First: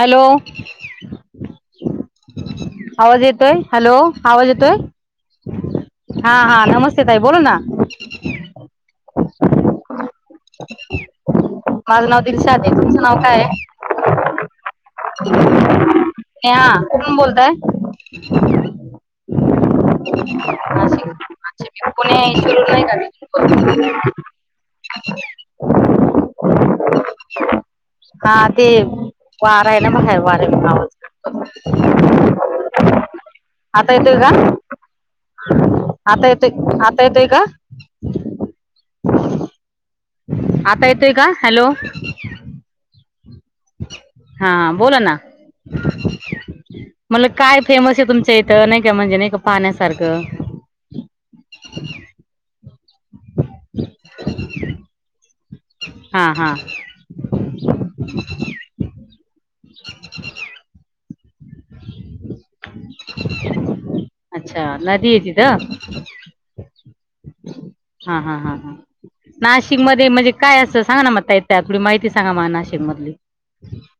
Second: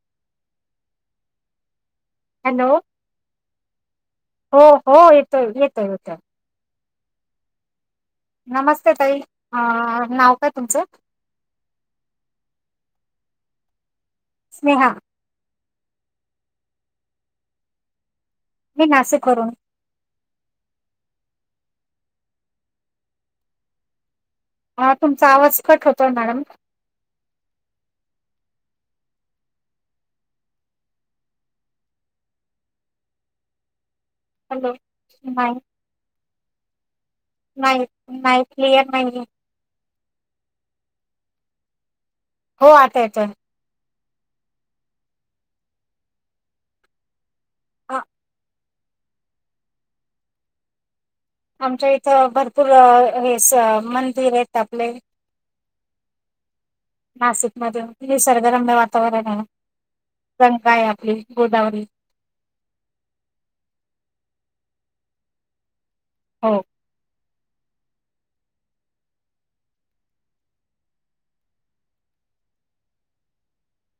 Hello. Hello आवाज येतोय hello आवाज हो हो येतोय येतोय येतोय हा हा नमस ते ताई बोला ना. हा नाव काय तुमचं माझं नाव दिक्षा आहे, तुमचं नाव काय आहे? स्नेहा ह कुठून बोलतंय? मी नासिक वरून [unintelligible] हा तुमचा आवाज कट होतोय मॅडम. बोलते. हा ते वारा आहे ना बाहेर वाऱ्यामुळं आवाज [inaudible] आता येतोय का? हॅलो नाही. [unintelligible] नाही नाही क्लियर नाही आहे. आता येतोय का हॅलो. हो आता येतोय. हा बोला ना मला काय फेमस अ, आहे तुमच्या इथं नाही काय म्हणजे नाही का पाण्यासारखं आमच्या इथं भरपूर हे स मंदिर आहेत आपले हा हा नासिक मधे निसर्गरम्य वातावरण आहे. गंगा ये आपली गोदावरी. अच्छा नदी आहे तिथं? हो हा हा हा हा. नाशिकमध्ये म्हणजे काय असं सांगा ना म ताई थोडी माहिती सांगा म नाशिक मधली.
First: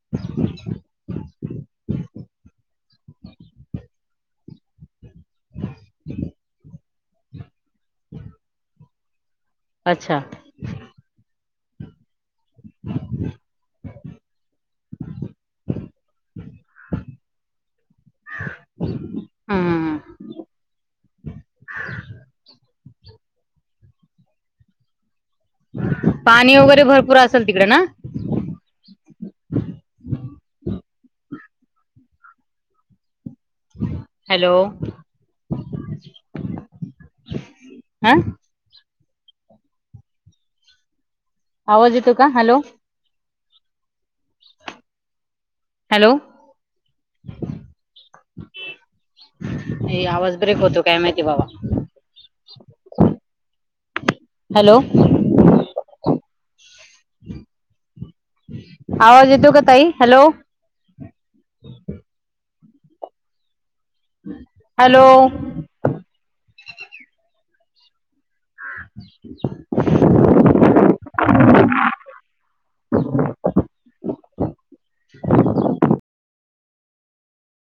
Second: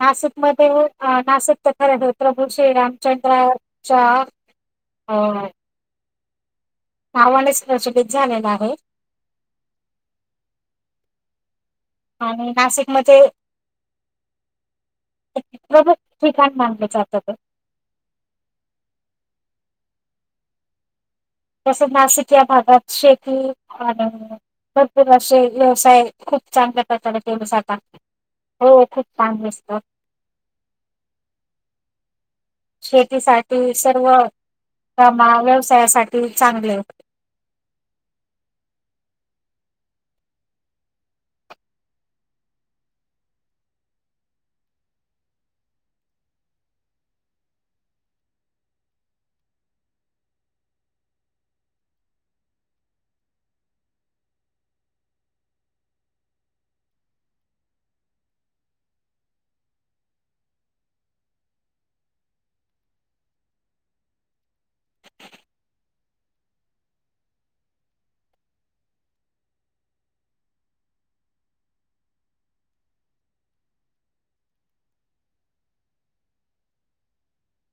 नाशिकमध्ये नाशिक प्रभु श्री रामचंद्राच्या अ पावणे सुशोभित झालेला आहे. अच्छा. आणि नाशिकमध्ये [inaudible] हम्म तसं नाशिक या भागात शेती आणि भरपूर असे व्यवसाय खूप पाणी वगैरे चांगल्या भरपूर प्रकारे केले असेल तिकडे ना जातात. हो खूप [inaudible] [unintelligible] शेतीसाठ ते सर्व हॅलो कामा व्यवसायासाठी चांगले हा? आवाज येतो का हॅलो? हॅलो. ए आवाज ब्रेक होतो काय माहिती बाबा. हॅलो. आवाज येतो का ताई हॅलो? हॅलो. [inaudible]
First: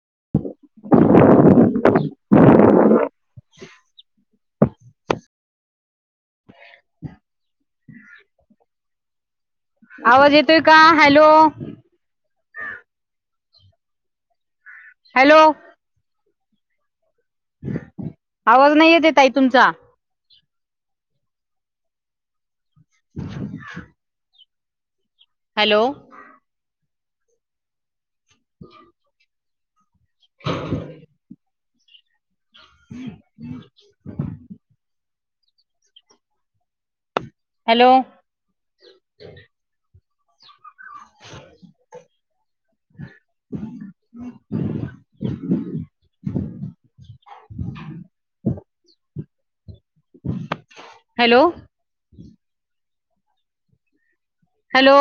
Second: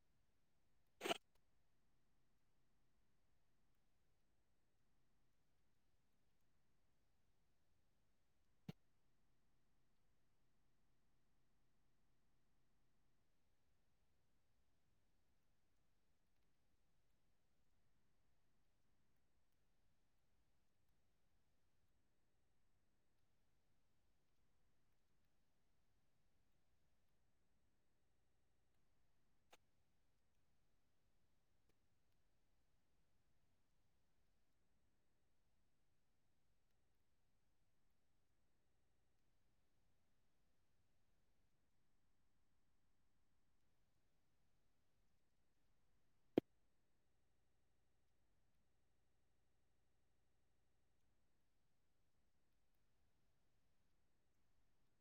[inaudible] आवाज येतोय का? Hello hello. आवाज नाही येते ताई तुमचा. [inaudible] हॅलो. हॅलो. हॅलो. हॅलो.